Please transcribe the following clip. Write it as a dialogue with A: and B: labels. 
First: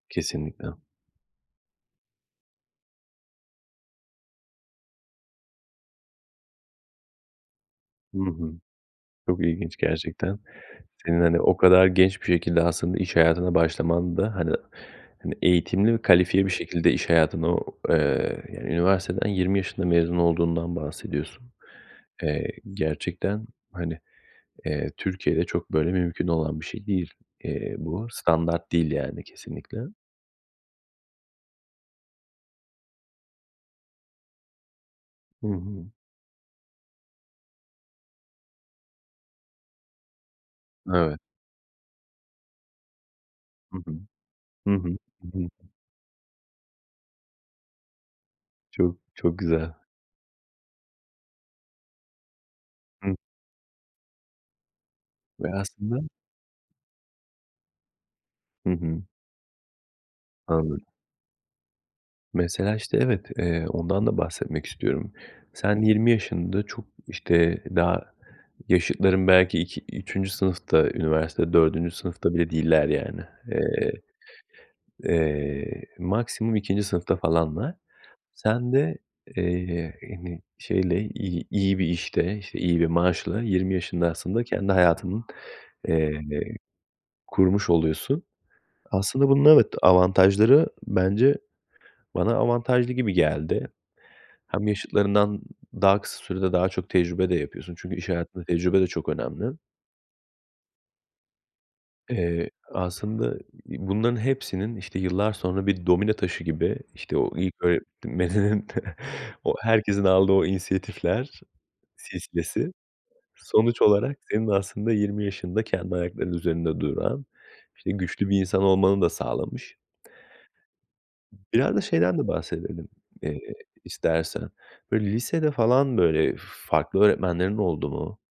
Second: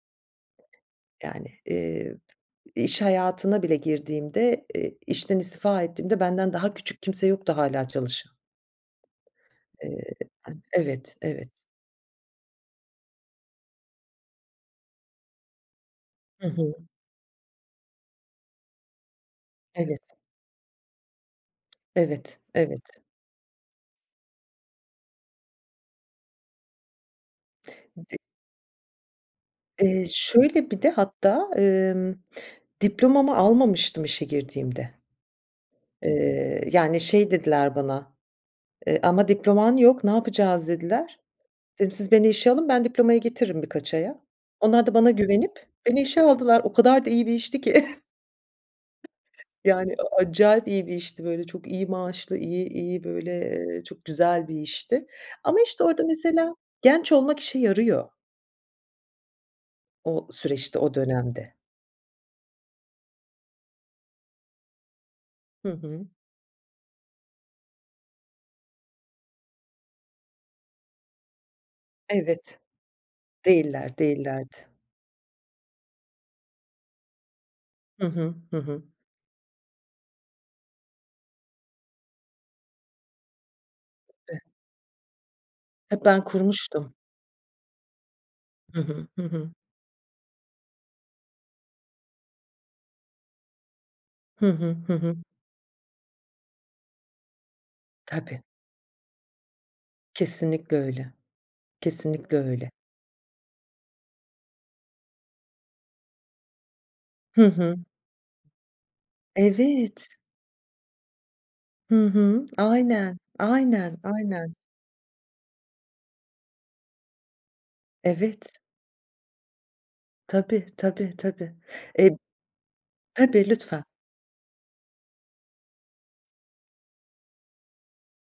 A: Kesinlikle.
B: Yani, eee, t iş hayatına bile girdiğimde, eee, işten istifa ettiğimde benden daha küçük kimse yoktu hâlâ
A: Hı
B: çalışan.
A: hı. Çok ilginç,
B: Eee,
A: gerçekten.
B: an Evet,
A: Senin, hani,
B: evet.
A: o kadar genç bir şekilde aslında iş hayatına başlaman da, hani hani, eğitimli ve kalifiye
B: Hı
A: bir
B: hı.
A: şekilde iş hayatına o, eee, yani, üniversiteden 20 yaşında
B: Evet.
A: mezun olduğundan bahsediyorsun.
B: Evet,
A: Eee,
B: evet.
A: gerçekten, hani, eee, Türkiye'de çok, böyle, mümkün olan bir şey değil, eee, bu.
B: D
A: Standart değil, yani, kesinlikle.
B: Eee, şöyle, bir de hatta, emm, diplomamı almamıştım işe girdiğimde.
A: Hı hı.
B: Eee, yani şey dediler bana, eee, "Ama diploman yok, ne yapacağız?" dediler.
A: Evet.
B: Dedim, "Siz beni işe alın, ben diplomayı getiririm
A: Hı hı.
B: birkaç aya."
A: Hı
B: Onlar da
A: hı.
B: bana
A: Hı hı.
B: güvenip beni işe aldılar. O kadar da iyi bir işti ki.
A: Çok, çok güzel.
B: Yani, a acayip iyi bir işti, böyle, çok iyi maaşlı, iyi iyi,
A: Hı.
B: böyle, eee, çok güzel bir işti.
A: Ve
B: Ama, işte,
A: aslında
B: orada mesela genç olmak işe yarıyor.
A: Hı hı.
B: O süreçte,
A: Anladım.
B: o dönemde.
A: Mesela, işte, evet. Eee, ondan da bahsetmek istiyorum.
B: Hı
A: Sen
B: hı.
A: 20 yaşında, çok, işte, daha yaşıtların belki ik 3. sınıfta, üniversite 4. sınıfta bile
B: Evet.
A: değiller, yani.
B: Değiller
A: Eee,
B: değillerdi.
A: eee, maksimum 2. sınıfta falanlar.
B: Hı hı. Hı
A: Sen
B: hı.
A: de, eee, hani, şeyle, iyi iyi bir işte, işte, iyi bir maaşla 20 yaşında aslında kendi hayatını,
B: He,
A: eee,
B: ben kurmuştum.
A: kurmuş oluyorsun.
B: Hı hı. Hı
A: Aslında
B: hı.
A: bunun evet, avantajları bence bana avantajlı gibi geldi.
B: Hı
A: Hem
B: hı. Hı hı.
A: yaşıtlarından daha kısa sürede daha çok tecrübe de yapıyorsun çünkü iş
B: Tabii.
A: hayatında tecrübe de çok önemli.
B: Kesinlikle öyle. Kesinlikle
A: Eee,
B: öyle.
A: aslında bunların hepsinin, işte, yıllar sonra bir domino taşı gibi, işte o
B: Hı
A: ilk
B: hı.
A: öğretmeninin, o herkesin
B: Evet.
A: aldığı o inisiyatifler
B: Hı hı.
A: silsilesi,
B: Aynen,
A: sonuç
B: aynen,
A: olarak senin
B: aynen.
A: aslında 20 yaşında kendi ayaklarının üzerinde duran, işte, güçlü bir
B: Evet.
A: insan olmanı da sağlamış.
B: Tabii, tabii, tabii.
A: Biraz da
B: E
A: şeyden de bahsedelim, eee,
B: tabii, lütfen.
A: istersen. Böyle, lisede falan, böyle, farklı öğretmenlerin oldu mu?